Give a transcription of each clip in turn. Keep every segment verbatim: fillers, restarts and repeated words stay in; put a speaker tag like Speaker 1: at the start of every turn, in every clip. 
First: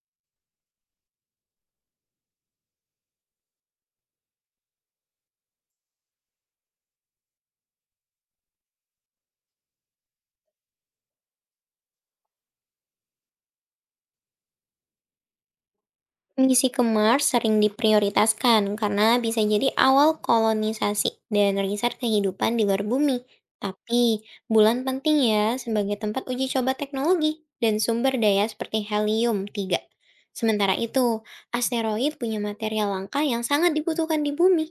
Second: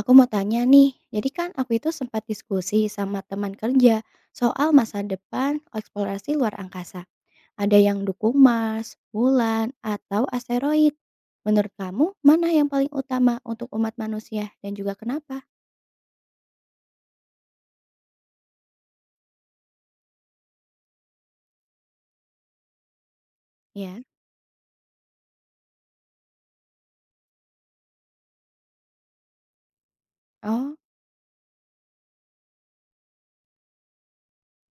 Speaker 1: Aku mau tanya nih, jadi kan aku itu sempat diskusi sama teman kerja soal masa depan eksplorasi luar angkasa. Ada yang dukung Mars, bulan, atau asteroid. Menurut kamu, mana yang paling utama untuk umat manusia dan juga kenapa?
Speaker 2: Misi ke Mars sering diprioritaskan karena bisa jadi awal kolonisasi dan riset kehidupan di luar bumi.
Speaker 1: Ya,
Speaker 2: Tapi, bulan penting ya sebagai tempat uji coba teknologi dan sumber daya seperti helium tiga. Sementara
Speaker 1: oh
Speaker 2: itu, asteroid punya material langka yang sangat dibutuhkan di bumi.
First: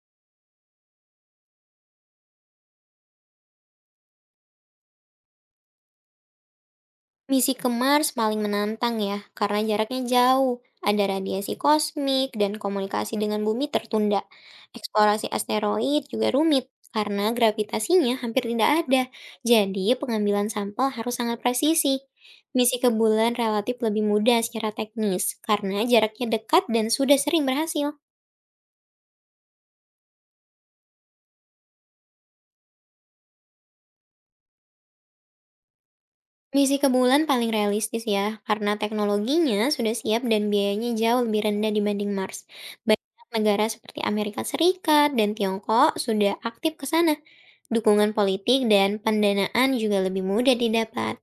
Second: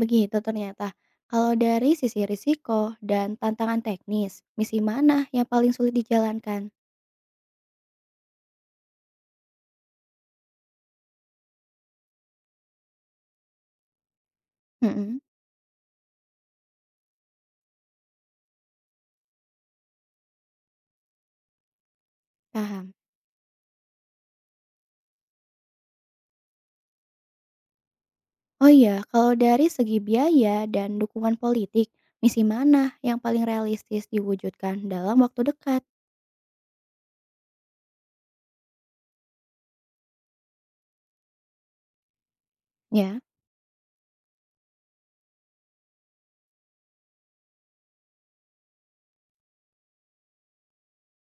Speaker 1: begitu ternyata. Kalau dari sisi risiko dan tantangan teknis, misi mana yang paling sulit dijalankan?
Speaker 2: Misi ke Mars paling menantang ya, karena jaraknya jauh, ada radiasi kosmik, dan komunikasi dengan bumi tertunda.
Speaker 1: Mm-mm,
Speaker 2: Eksplorasi asteroid juga rumit, karena gravitasinya hampir tidak ada. Jadi, pengambilan sampel harus sangat presisi. Misi ke
Speaker 1: paham.
Speaker 2: bulan relatif lebih mudah secara teknis, karena jaraknya dekat dan sudah sering berhasil.
Speaker 1: Oh iya, kalau dari segi biaya dan dukungan politik, misi mana yang paling realistis diwujudkan dalam waktu dekat?
Speaker 2: Misi ke bulan paling realistis ya, karena teknologinya sudah siap dan biayanya jauh lebih rendah dibanding Mars.
Speaker 1: Ya.
Speaker 2: Banyak negara seperti Amerika Serikat dan Tiongkok sudah aktif ke sana. Dukungan politik dan pendanaan juga lebih mudah didapat.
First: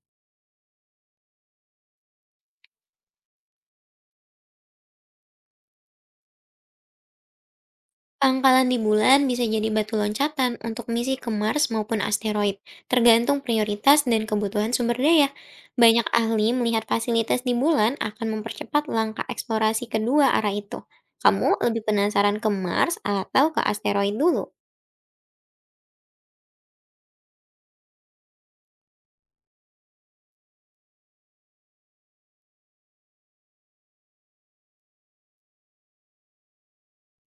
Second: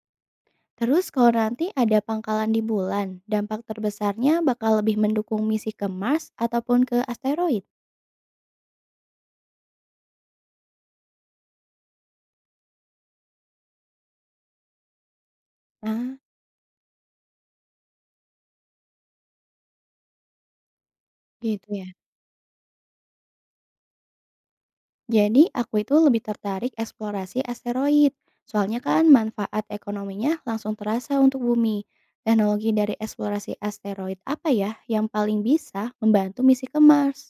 Speaker 1: Terus kalau nanti ada pangkalan di bulan, dampak terbesarnya bakal lebih mendukung misi ke Mars ataupun ke asteroid?
Speaker 2: Pangkalan di bulan bisa jadi batu loncatan untuk misi ke Mars maupun asteroid, tergantung prioritas dan kebutuhan sumber daya. Banyak
Speaker 1: Nah,
Speaker 2: ahli melihat fasilitas di bulan akan mempercepat langkah eksplorasi kedua arah itu. Kamu
Speaker 1: gitu
Speaker 2: lebih
Speaker 1: ya.
Speaker 2: penasaran ke Mars atau ke asteroid dulu?
Speaker 1: Jadi aku itu lebih tertarik eksplorasi asteroid. Soalnya kan manfaat ekonominya langsung terasa untuk bumi. Teknologi dari eksplorasi asteroid apa ya yang paling bisa membantu misi ke Mars?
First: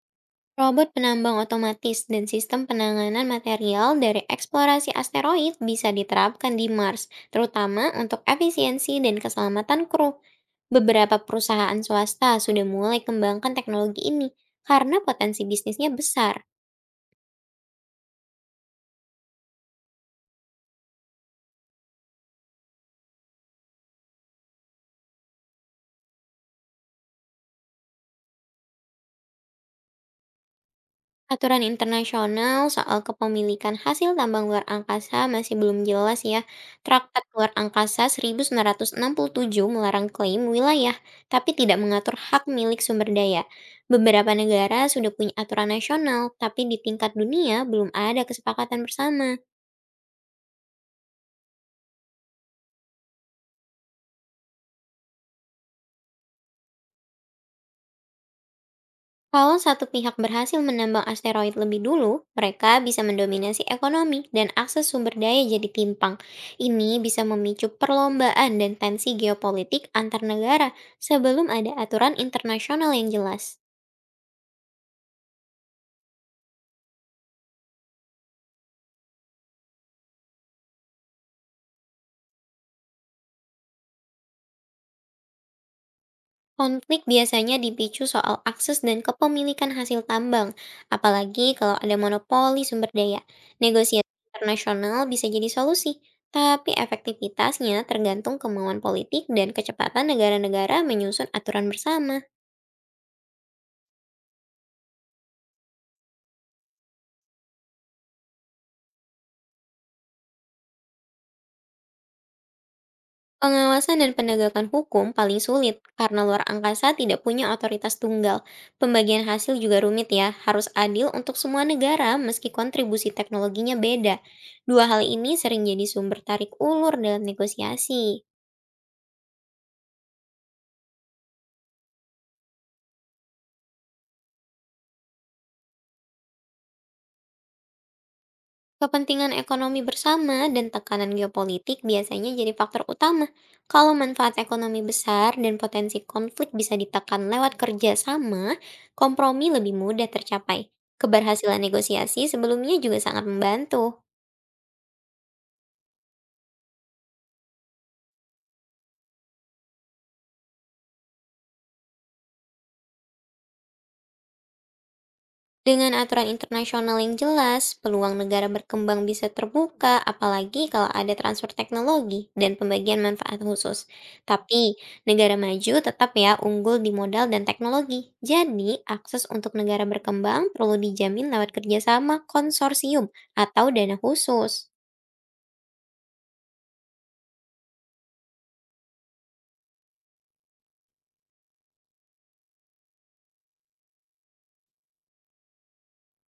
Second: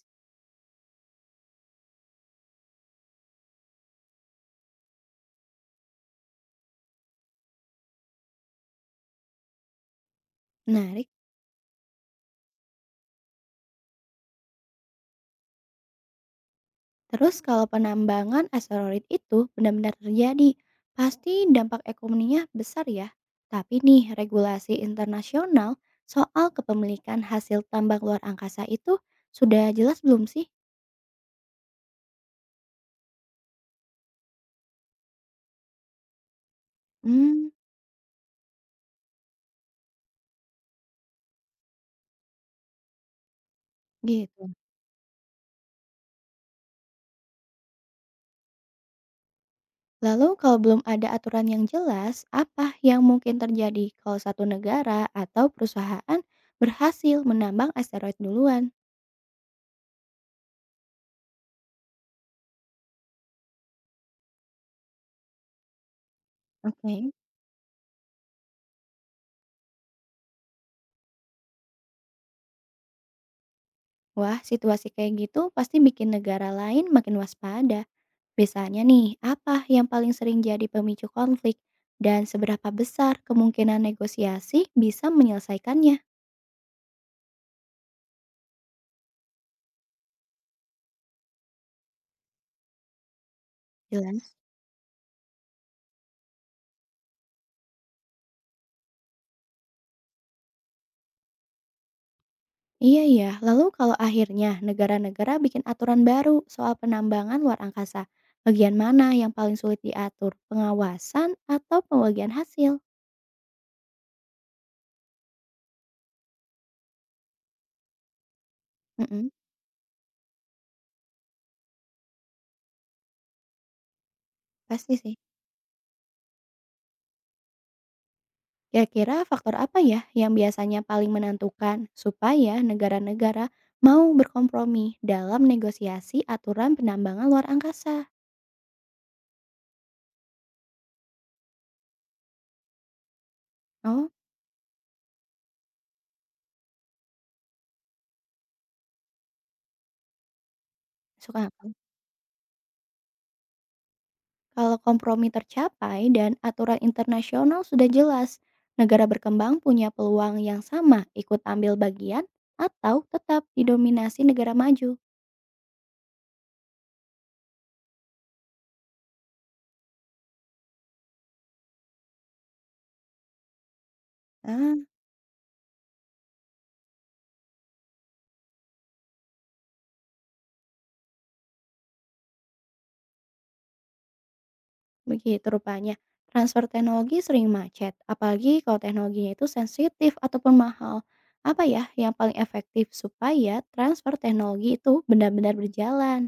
Speaker 2: Robot penambang otomatis dan sistem penanganan material dari eksplorasi asteroid bisa diterapkan di Mars, terutama untuk efisiensi dan keselamatan kru.
Speaker 1: Menarik.
Speaker 2: Beberapa perusahaan swasta sudah mulai kembangkan teknologi ini karena potensi bisnisnya besar.
Speaker 1: Terus kalau penambangan asteroid itu benar-benar terjadi, pasti dampak ekonominya besar ya. Tapi nih, regulasi internasional soal kepemilikan hasil tambang luar angkasa itu sudah jelas belum sih?
Speaker 2: Aturan internasional soal kepemilikan hasil tambang luar angkasa masih belum jelas ya. Traktat luar
Speaker 1: Hmm,
Speaker 2: angkasa seribu sembilan ratus enam puluh tujuh melarang klaim wilayah, tapi tidak mengatur hak milik sumber daya. Beberapa
Speaker 1: gitu.
Speaker 2: negara sudah punya aturan nasional, tapi di tingkat dunia belum ada kesepakatan bersama.
Speaker 1: Lalu kalau belum ada aturan yang jelas, apa yang mungkin terjadi kalau satu negara atau perusahaan berhasil menambang asteroid duluan?
Speaker 2: Kalau satu pihak berhasil menambang asteroid lebih dulu, mereka bisa mendominasi ekonomi dan akses sumber daya jadi timpang. Ini
Speaker 1: Oke.
Speaker 2: bisa memicu perlombaan dan tensi geopolitik antar negara sebelum ada aturan internasional yang jelas.
Speaker 1: Wah, situasi kayak gitu pasti bikin negara lain makin waspada. Misalnya nih, apa yang paling sering jadi pemicu konflik dan seberapa besar kemungkinan negosiasi bisa menyelesaikannya?
Speaker 2: Konflik biasanya dipicu soal akses dan kepemilikan hasil tambang, apalagi kalau ada monopoli sumber daya. Negosiasi
Speaker 1: Jelas.
Speaker 2: internasional bisa jadi solusi, tapi efektivitasnya tergantung kemauan politik dan kecepatan negara-negara menyusun aturan bersama.
Speaker 1: Iya ya, lalu kalau akhirnya negara-negara bikin aturan baru soal penambangan luar angkasa, bagian mana yang paling sulit diatur? Pengawasan atau pembagian hasil?
Speaker 2: Pengawasan dan penegakan hukum paling sulit karena luar angkasa tidak punya otoritas tunggal. Pembagian
Speaker 1: Mm-mm,
Speaker 2: hasil juga rumit ya, harus adil untuk semua negara meski kontribusi teknologinya beda. Dua
Speaker 1: pasti
Speaker 2: hal
Speaker 1: sih.
Speaker 2: ini sering jadi sumber tarik ulur dalam negosiasi.
Speaker 1: Kira-kira faktor apa ya yang biasanya paling menentukan supaya negara-negara mau berkompromi dalam negosiasi aturan penambangan luar angkasa?
Speaker 2: Kepentingan ekonomi bersama dan tekanan geopolitik biasanya jadi faktor utama. Kalau
Speaker 1: Oh,
Speaker 2: manfaat ekonomi besar dan potensi konflik bisa ditekan lewat kerjasama, kompromi lebih mudah tercapai.
Speaker 1: masuk
Speaker 2: Keberhasilan
Speaker 1: akal.
Speaker 2: negosiasi sebelumnya juga sangat membantu.
Speaker 1: Kalau kompromi tercapai dan aturan internasional sudah jelas, negara berkembang punya peluang yang sama ikut ambil bagian atau tetap didominasi negara maju.
Speaker 2: Dengan aturan internasional yang jelas, peluang negara berkembang bisa terbuka, apalagi kalau ada transfer teknologi dan pembagian manfaat khusus. Tapi,
Speaker 1: Ah,
Speaker 2: negara maju tetap ya unggul di modal dan teknologi. Jadi, akses untuk negara berkembang perlu dijamin lewat kerjasama konsorsium atau dana khusus.
Speaker 1: begitu rupanya. Transfer teknologi sering macet, apalagi kalau teknologinya itu sensitif ataupun mahal. Apa ya yang paling efektif supaya transfer teknologi itu benar-benar berjalan?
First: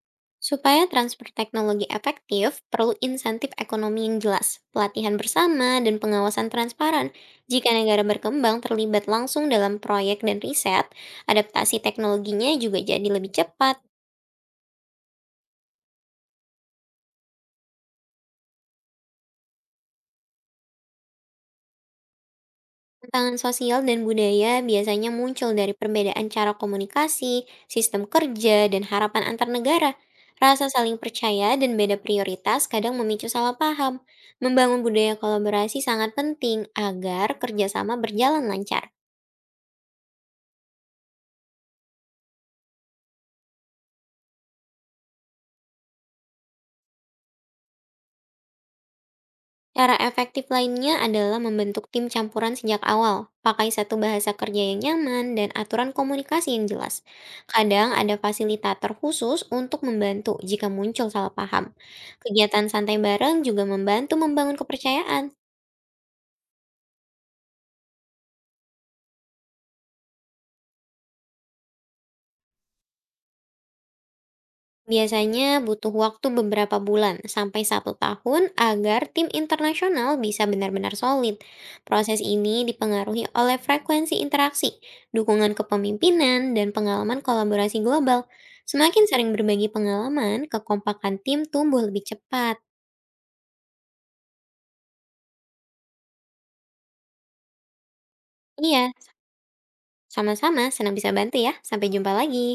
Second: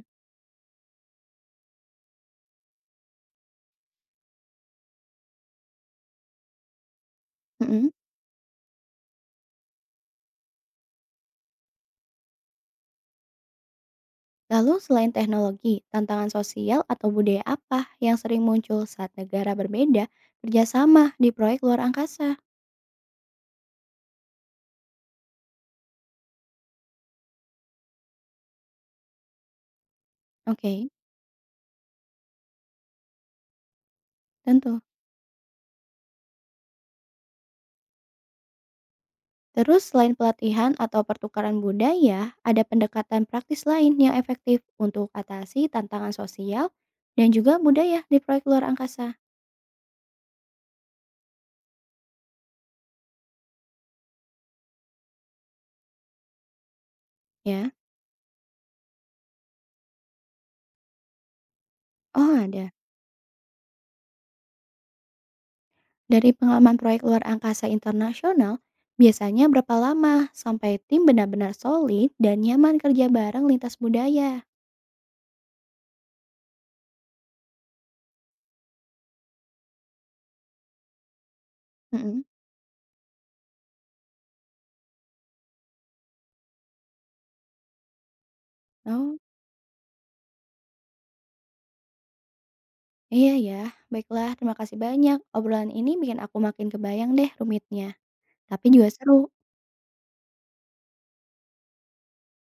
Speaker 2: Supaya transfer teknologi efektif, perlu insentif ekonomi yang jelas, pelatihan bersama, dan pengawasan transparan. Jika
Speaker 1: Mm-mm.
Speaker 2: negara berkembang terlibat langsung dalam proyek dan riset, adaptasi teknologinya juga jadi lebih cepat.
Speaker 1: Lalu selain teknologi, tantangan sosial atau budaya apa yang sering muncul saat negara berbeda kerjasama di proyek luar angkasa?
Speaker 2: Tantangan sosial dan budaya biasanya muncul dari perbedaan cara komunikasi, sistem kerja, dan harapan antar negara. Rasa
Speaker 1: Oke,
Speaker 2: saling percaya dan beda prioritas kadang memicu salah paham. Membangun
Speaker 1: tentu.
Speaker 2: budaya kolaborasi sangat penting agar kerjasama berjalan lancar.
Speaker 1: Terus selain pelatihan atau pertukaran budaya, ada pendekatan praktis lain yang efektif untuk atasi tantangan sosial dan juga budaya di proyek luar angkasa,
Speaker 2: Cara efektif lainnya adalah membentuk tim campuran sejak awal, pakai satu bahasa kerja yang nyaman, dan aturan komunikasi yang jelas.
Speaker 1: ya?
Speaker 2: Kadang ada fasilitator khusus untuk membantu jika muncul salah paham.
Speaker 1: Oh
Speaker 2: Kegiatan
Speaker 1: ada.
Speaker 2: santai bareng juga membantu membangun kepercayaan.
Speaker 1: Dari pengalaman proyek luar angkasa internasional, biasanya berapa lama sampai tim benar-benar solid dan nyaman kerja bareng lintas budaya?
Speaker 2: Biasanya butuh waktu beberapa bulan sampai satu tahun agar tim internasional bisa benar-benar solid. Proses
Speaker 1: Mm-mm.
Speaker 2: ini dipengaruhi oleh frekuensi interaksi, dukungan kepemimpinan, dan pengalaman kolaborasi global. Semakin
Speaker 1: Oh,
Speaker 2: sering berbagi pengalaman, kekompakan tim tumbuh lebih cepat.
Speaker 1: iya ya. Baiklah, terima kasih banyak. Obrolan ini bikin aku makin kebayang deh rumitnya, tapi juga
Speaker 2: Iya,
Speaker 1: seru.
Speaker 2: sama-sama senang bisa bantu ya. Sampai jumpa lagi.